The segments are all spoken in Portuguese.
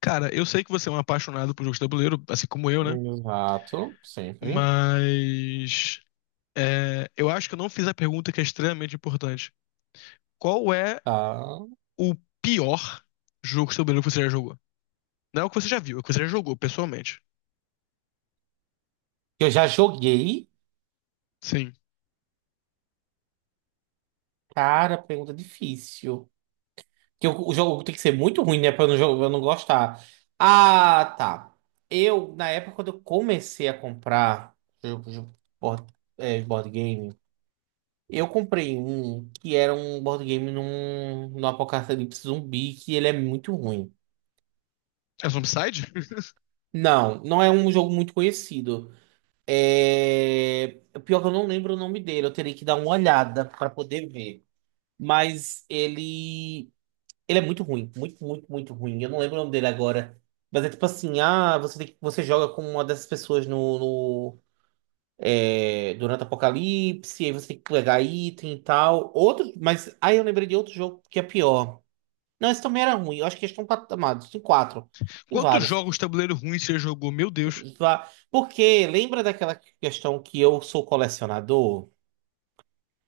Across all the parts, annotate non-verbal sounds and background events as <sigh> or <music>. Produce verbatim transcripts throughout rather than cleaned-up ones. Cara, eu sei que você é um apaixonado por jogos de tabuleiro, assim como eu, né? Exato, sempre. Mas é, eu acho que eu não fiz a pergunta que é extremamente importante. Qual é Tá. o pior jogo de tabuleiro que você já jogou? Não é o que você já viu, é o que você já jogou, pessoalmente. Eu já joguei. Sim. Cara, pergunta difícil. Que o, o jogo tem que ser muito ruim, né? Pra eu não, jo- eu não gostar. Ah, tá. Eu, na época, quando eu comecei a comprar jogo, jogo- board, é, board game, eu comprei um que era um board game num, num apocalipse zumbi, que ele é muito ruim. É Zombicide? <laughs> Não, não é um jogo muito conhecido. É... Pior que eu não lembro o nome dele, eu teria que dar uma olhada pra poder ver. Mas ele. Ele é muito ruim. Muito, muito, muito ruim. Eu não lembro o nome dele agora. Mas é tipo assim, ah, você tem que- você joga com uma dessas pessoas no, no- é, durante o apocalipse, aí você tem que pegar item e tal. Outro, mas aí eu lembrei de outro jogo que é pior. Não, esse também era ruim. Eu acho que eles estão patamados. Tem quatro. Tem Quantos vários. jogos de tabuleiro ruins você já jogou? Meu Deus. Vá- Porque lembra daquela questão que eu sou colecionador?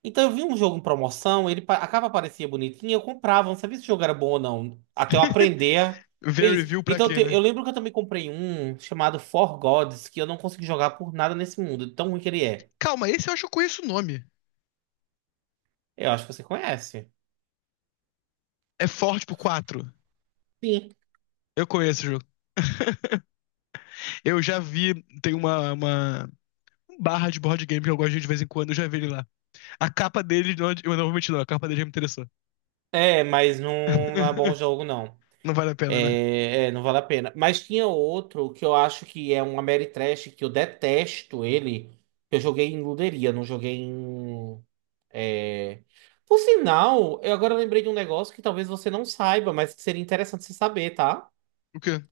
Então eu vi um jogo em promoção, ele, pa- a capa parecia bonitinha, eu comprava, não sabia se o jogo era bom ou não, até eu aprender a ver Ver isso. review pra Então quê, te- eu né? lembro que eu também comprei um chamado For Gods, que eu não consegui jogar por nada nesse mundo, de tão ruim que ele é. Calma, esse eu acho que eu conheço o nome. Eu acho que você conhece. É Forte por quatro. Sim. Eu conheço o jogo. <laughs> Eu já vi, tem uma, uma barra de board game que eu gosto de ir de vez em quando, eu já vi ele lá. A capa dele, não, eu não vou mentir, não. A capa dele já me interessou. É, mas não, não é bom <laughs> jogo, não. Não vale a pena, né? É, é, não vale a pena. Mas tinha outro que eu acho que é um Ameritrash, que eu detesto ele, que eu joguei em luderia, não joguei em. Por sinal, eu agora lembrei de um negócio que talvez você não saiba, mas que seria interessante você saber, tá? O quê?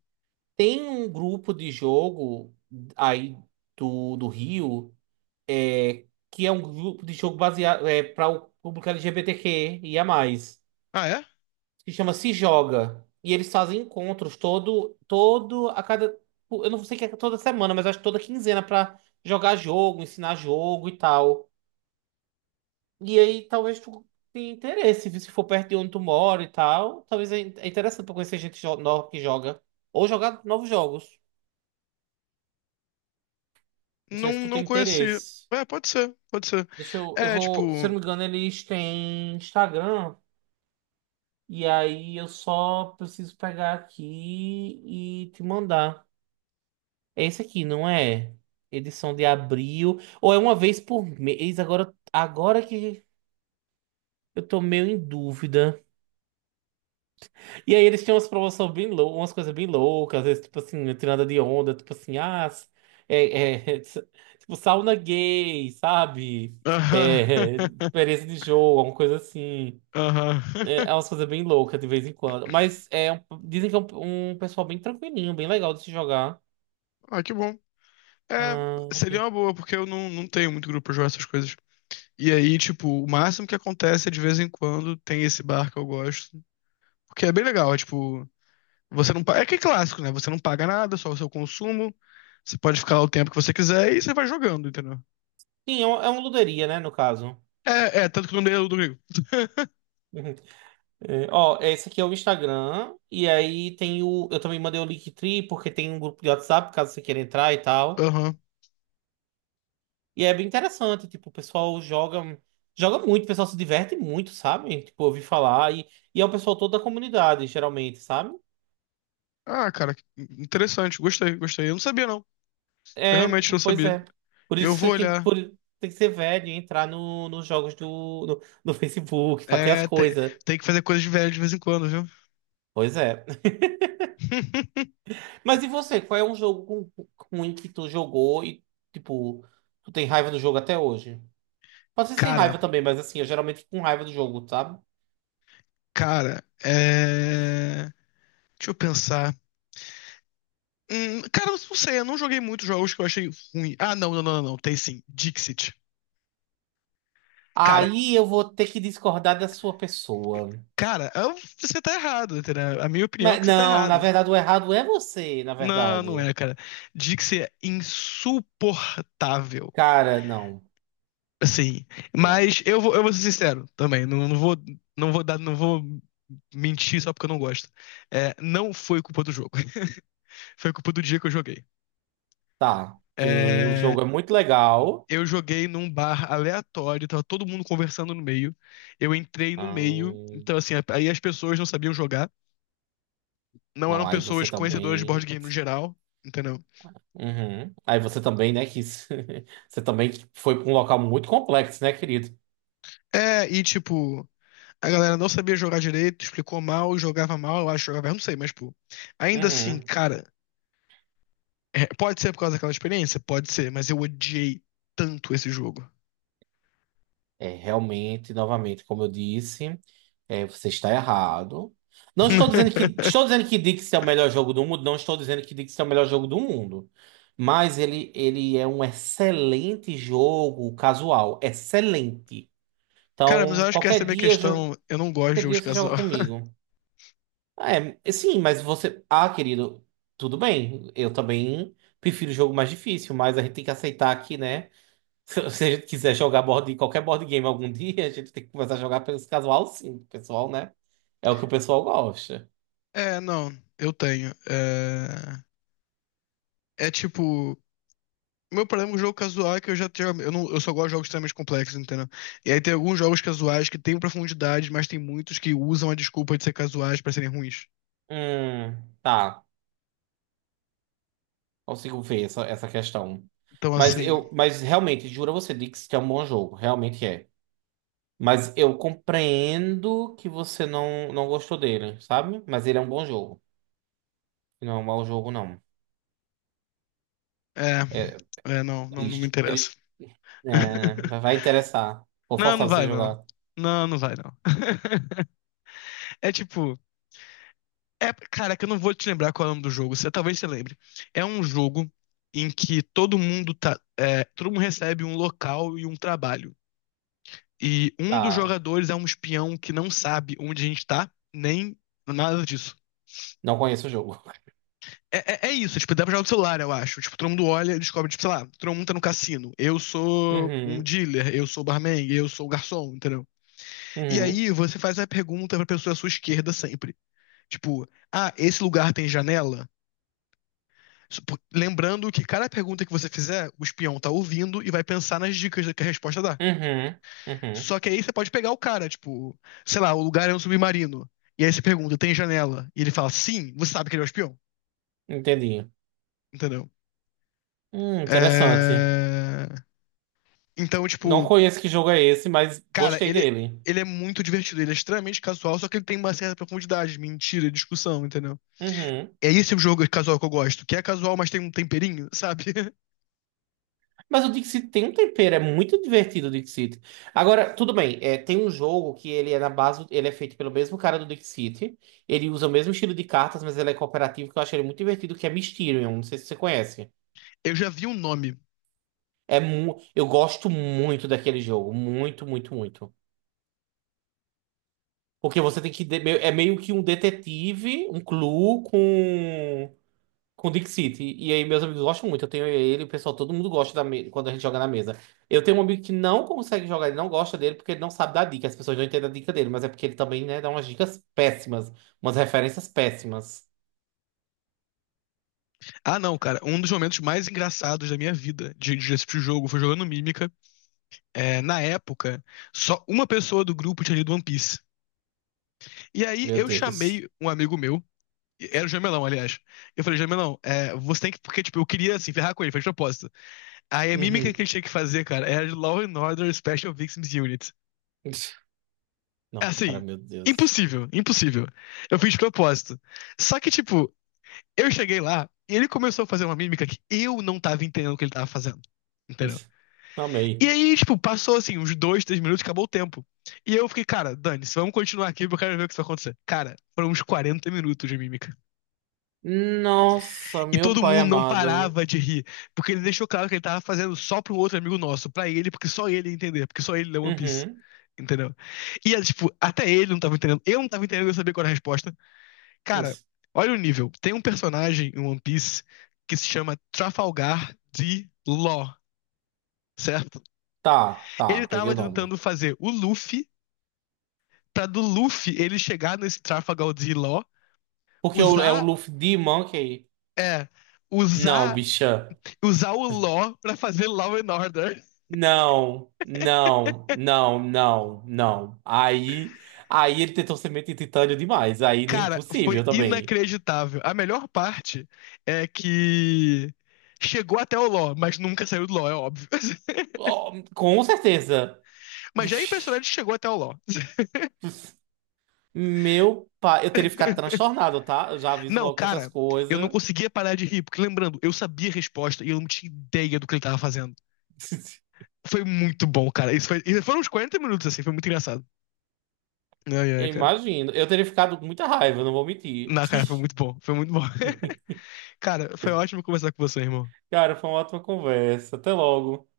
Tem um grupo de jogo aí do, do Rio, é, que é um grupo de jogo baseado é, para o público L G B T Q e a mais, Ah, é? que chama Se Joga. E eles fazem encontros todo, todo a cada. Eu não sei que é toda semana, mas acho que toda quinzena pra jogar jogo, ensinar jogo e tal. E aí talvez tu tenha interesse, viu? Se for perto de onde tu mora e tal. Talvez é é interessante pra conhecer gente jo- nova que joga. Ou jogar novos jogos. Não Não, sei se tu tem não conheci. interesse. É, pode ser, pode ser. Deixa eu. Eu É, tipo. vou. Se eu não me engano, eles têm Instagram. E aí eu só preciso pegar aqui e te mandar. É esse aqui, não é? Edição de abril. Ou é uma vez por mês? Agora, agora que eu tô meio em dúvida. E aí eles tinham umas promoções bem lou umas coisas bem loucas, às vezes, tipo assim, não de onda, tipo assim, ah, s- é, é, <laughs> tipo, sauna gay, sabe? Aham. É, <laughs> experiência de jogo, alguma coisa assim. <laughs> Aham. É, é <laughs> umas coisas bem loucas de vez em quando. Mas é, um- dizem que é um, um pessoal bem tranquilinho, bem legal de se jogar. Ah, que bom. É, Ah, seria aqui. uma boa, porque eu não, não tenho muito grupo pra jogar essas coisas. E aí, tipo, o máximo que acontece é de vez em quando tem esse bar que eu gosto. Porque é bem legal, é tipo, você não paga. É que é clássico, né? Você não paga nada, só o seu consumo. Você pode ficar lá o tempo que você quiser e você vai jogando, entendeu? Sim, é, um- é uma luderia, né, no caso. <laughs> É, é, tanto que o nome dele é Ludwig. Uhum. É, ó, esse aqui é o Instagram, e aí tem o. Eu também mandei o Linktree, porque tem um grupo de WhatsApp, caso você queira entrar e tal. Aham. E é bem interessante, tipo, o pessoal joga, joga muito, o pessoal se diverte muito, sabe? Tipo, eu ouvi falar, e, e é o pessoal todo da comunidade, geralmente, sabe? Ah, cara, que interessante. Gostei, gostei. Eu não sabia, não. Eu É, realmente não pois sabia. é. Por isso Eu que vou você tem que, olhar. por- tem que ser velho e entrar no, nos jogos do, no, no Facebook pra ter as É, te- coisas. Tem que fazer coisas de velho de vez em quando, viu? Pois é. <laughs> <laughs> Mas e você, qual é um jogo ruim que tu jogou e, tipo, tu tem raiva do jogo até hoje? Pode ser sem Cara, raiva também, mas assim, eu geralmente fico com raiva do jogo, sabe? cara, é... deixa eu pensar. Hum, cara, eu não sei, eu não joguei muitos jogos que eu achei ruim. Ah, não, não, não, não, não, tem sim. Dixit. Cara, Aí eu vou ter que discordar da sua pessoa. cara, eu- você tá errado, entendeu? É A minha opinião é Mas que você tá não, na errado. verdade, o errado é você, na Não, não verdade. é, cara. Dixit é insuportável. Cara, não. Sim, Não. mas eu vou, eu vou ser sincero também, não, não vou, não vou dar, não vou mentir só porque eu não gosto. É, não foi culpa do jogo, <laughs> foi culpa do dia que eu joguei. Tá. Porque o É, jogo é muito legal. eu joguei num bar aleatório, tava todo mundo conversando no meio, eu entrei no meio, Ahn, então assim, aí as pessoas não sabiam jogar, não eram não, aí você pessoas conhecedoras de board também. game no geral, entendeu? Uhum. Aí você também, né, quis. <laughs> Você também foi pra um local muito complexo, né, querido? É, e tipo, a galera não sabia jogar direito, explicou mal, jogava mal, eu acho que jogava, eu não sei, mas pô, ainda assim, Uhum. cara. É, pode ser por causa daquela experiência? Pode ser, mas eu odiei tanto esse jogo. É, realmente, novamente, como eu disse, é, você está errado. Não estou dizendo que estou <laughs> dizendo que Dixie é o melhor jogo do mundo, não estou dizendo que Dixie é o melhor jogo do mundo, mas ele, ele é um excelente jogo casual, excelente. Cara, mas eu Então, acho que essa é a qualquer minha dia, eu jo- questão. Eu não gosto de qualquer jogos dia você joga casual. <laughs> comigo. É, sim, mas você, ah, querido, tudo bem. Eu também prefiro o jogo mais difícil, mas a gente tem que aceitar aqui, né? <laughs> Se você quiser jogar board, qualquer board game algum dia, a gente tem que começar a jogar pelos casual, sim, o pessoal, né? É o que o pessoal gosta. É, não, eu tenho. É, é tipo. Meu problema com o jogo casual é que eu já tenho. Eu, não, eu só gosto de jogos extremamente complexos, entendeu? E aí tem alguns jogos casuais que têm profundidade, mas tem muitos que usam a desculpa de ser casuais pra serem ruins. Hum, tá. Consigo ver essa, essa questão. Então, Mas assim. eu, mas realmente, juro a você, Dix, que é um bom jogo, realmente é. Mas eu compreendo que você não, não gostou dele, sabe? Mas ele é um bom jogo. Não é um mau jogo, não. É. É É, não, não, não me triste. interessa. Triste. É, <laughs> vai interessar. Vou Não, forçar não você a vai, não. jogar. Não, não vai, não. <laughs> É tipo. É, cara, que eu não vou te lembrar qual é o nome do jogo. Você, talvez você lembre. É um jogo em que todo mundo tá. é, todo mundo recebe um local e um trabalho. E um dos Tá. jogadores é um espião que não sabe onde a gente tá, nem nada disso. Não conheço o jogo. <laughs> É, é, é isso, tipo, dá pra jogar no celular, eu acho. Tipo, todo mundo olha e descobre, tipo, sei lá, todo mundo tá no cassino. Eu sou um Uhum. dealer, eu sou barman, eu sou garçom, entendeu? E Uhum. aí você faz a pergunta pra pessoa à sua esquerda sempre. Tipo, ah, esse lugar tem janela? Supo- Lembrando que cada pergunta que você fizer, o espião tá ouvindo e vai pensar nas dicas que a resposta dá. Uhum, uhum. Só que aí você pode pegar o cara, tipo, sei lá, o lugar é um submarino. E aí você pergunta, tem janela? E ele fala, sim, você sabe que ele é o espião, Entendi. entendeu? Hum, interessante. É... Então, Não tipo, conheço que jogo é esse, mas cara, gostei ele, dele. ele é muito divertido, ele é extremamente casual, só que ele tem uma certa profundidade, mentira, discussão, entendeu? Uhum. É esse o jogo casual que eu gosto, que é casual, mas tem um temperinho, sabe? <laughs> Mas o Dixit tem um tempero, é muito divertido o Dixit. Agora, tudo bem, é, tem um jogo que ele é na base, ele é feito pelo mesmo cara do Dixit. Ele usa o mesmo estilo de cartas, mas ele é cooperativo, que eu acho ele muito divertido, que é Mysterium. Não sei se você conhece. Eu já vi um nome. É mu eu gosto muito daquele jogo, muito, muito, muito. Porque você tem que. De- É meio que um detetive, um clue com. Com o Dick City. E aí meus amigos gostam muito. Eu tenho ele, o pessoal, todo mundo gosta da me- quando a gente joga na mesa. Eu tenho um amigo que não consegue jogar, ele não gosta dele porque ele não sabe dar dica. As pessoas não entendem a dica dele, mas é porque ele também, né, dá umas dicas péssimas, umas referências péssimas. Ah, não, cara. Um dos momentos mais engraçados da minha vida de, de assistir o jogo foi jogando Mímica. É, na época, só uma pessoa do grupo tinha lido One Piece. E aí Meu eu Deus. chamei um amigo meu, era o Jamelão, aliás. Eu falei, Jamelão, é, você tem que. Porque, tipo, eu queria, assim, ferrar com ele, foi de propósito. Aí a mímica Uhum. que ele tinha que fazer, cara, era de Law and Order Special Victims Unit. <laughs> Não, cara, Assim, meu Deus. impossível, impossível. Eu fiz de propósito. Só que, tipo, eu cheguei lá e ele começou a fazer uma mímica que eu não tava entendendo o que ele tava fazendo. Entendeu? <laughs> E Amei. aí, tipo, passou assim, uns dois, três minutos, acabou o tempo. E eu fiquei, cara, dane-se, vamos continuar aqui porque eu quero ver o que isso vai acontecer. Cara, foram uns quarenta minutos de mímica. Nossa, E meu todo pai mundo não amado. parava de rir, porque ele deixou claro que ele tava fazendo só pra um outro amigo nosso, pra ele, porque só ele ia entender, porque só ele lê One Piece. Uhum. Entendeu? E, é, tipo, até ele não tava entendendo. Eu não tava entendendo, eu sabia qual era a resposta. Cara, olha o nível. Tem um personagem em One Piece que se chama Trafalgar D. Law, certo? Tá, tá, Ele peguei o tava tentando nome. fazer o Luffy pra do Luffy ele chegar nesse Trafalgar de Law, Porque o- é o usar. Luffy de Monkey. É. Não, Usar, bicha. usar o Law pra fazer Law and Order. Não, não, não, não, não. Aí, aí ele tentou semente de titânio demais. Aí é Cara, foi impossível também. inacreditável. A melhor parte é que chegou até o Law, mas nunca saiu do Law, é óbvio. <laughs> Ó, com certeza. Mas já é impressionante que chegou até o Law. <laughs> Meu pai, eu teria ficado transtornado, tá? Eu já aviso Não, logo que essas cara, eu não coisas. conseguia parar de rir, porque lembrando, eu sabia a resposta e eu não tinha ideia do que ele tava fazendo. <laughs> Foi muito bom, cara. Isso foi, isso foram uns quarenta minutos assim, foi muito engraçado. Ai, Eu ai, cara. imagino. Eu teria ficado com muita raiva, não vou mentir. Não, cara, foi <laughs> muito bom. Foi muito bom. <laughs> Cara, foi ótimo conversar com você, irmão. Cara, foi uma ótima conversa. Até logo.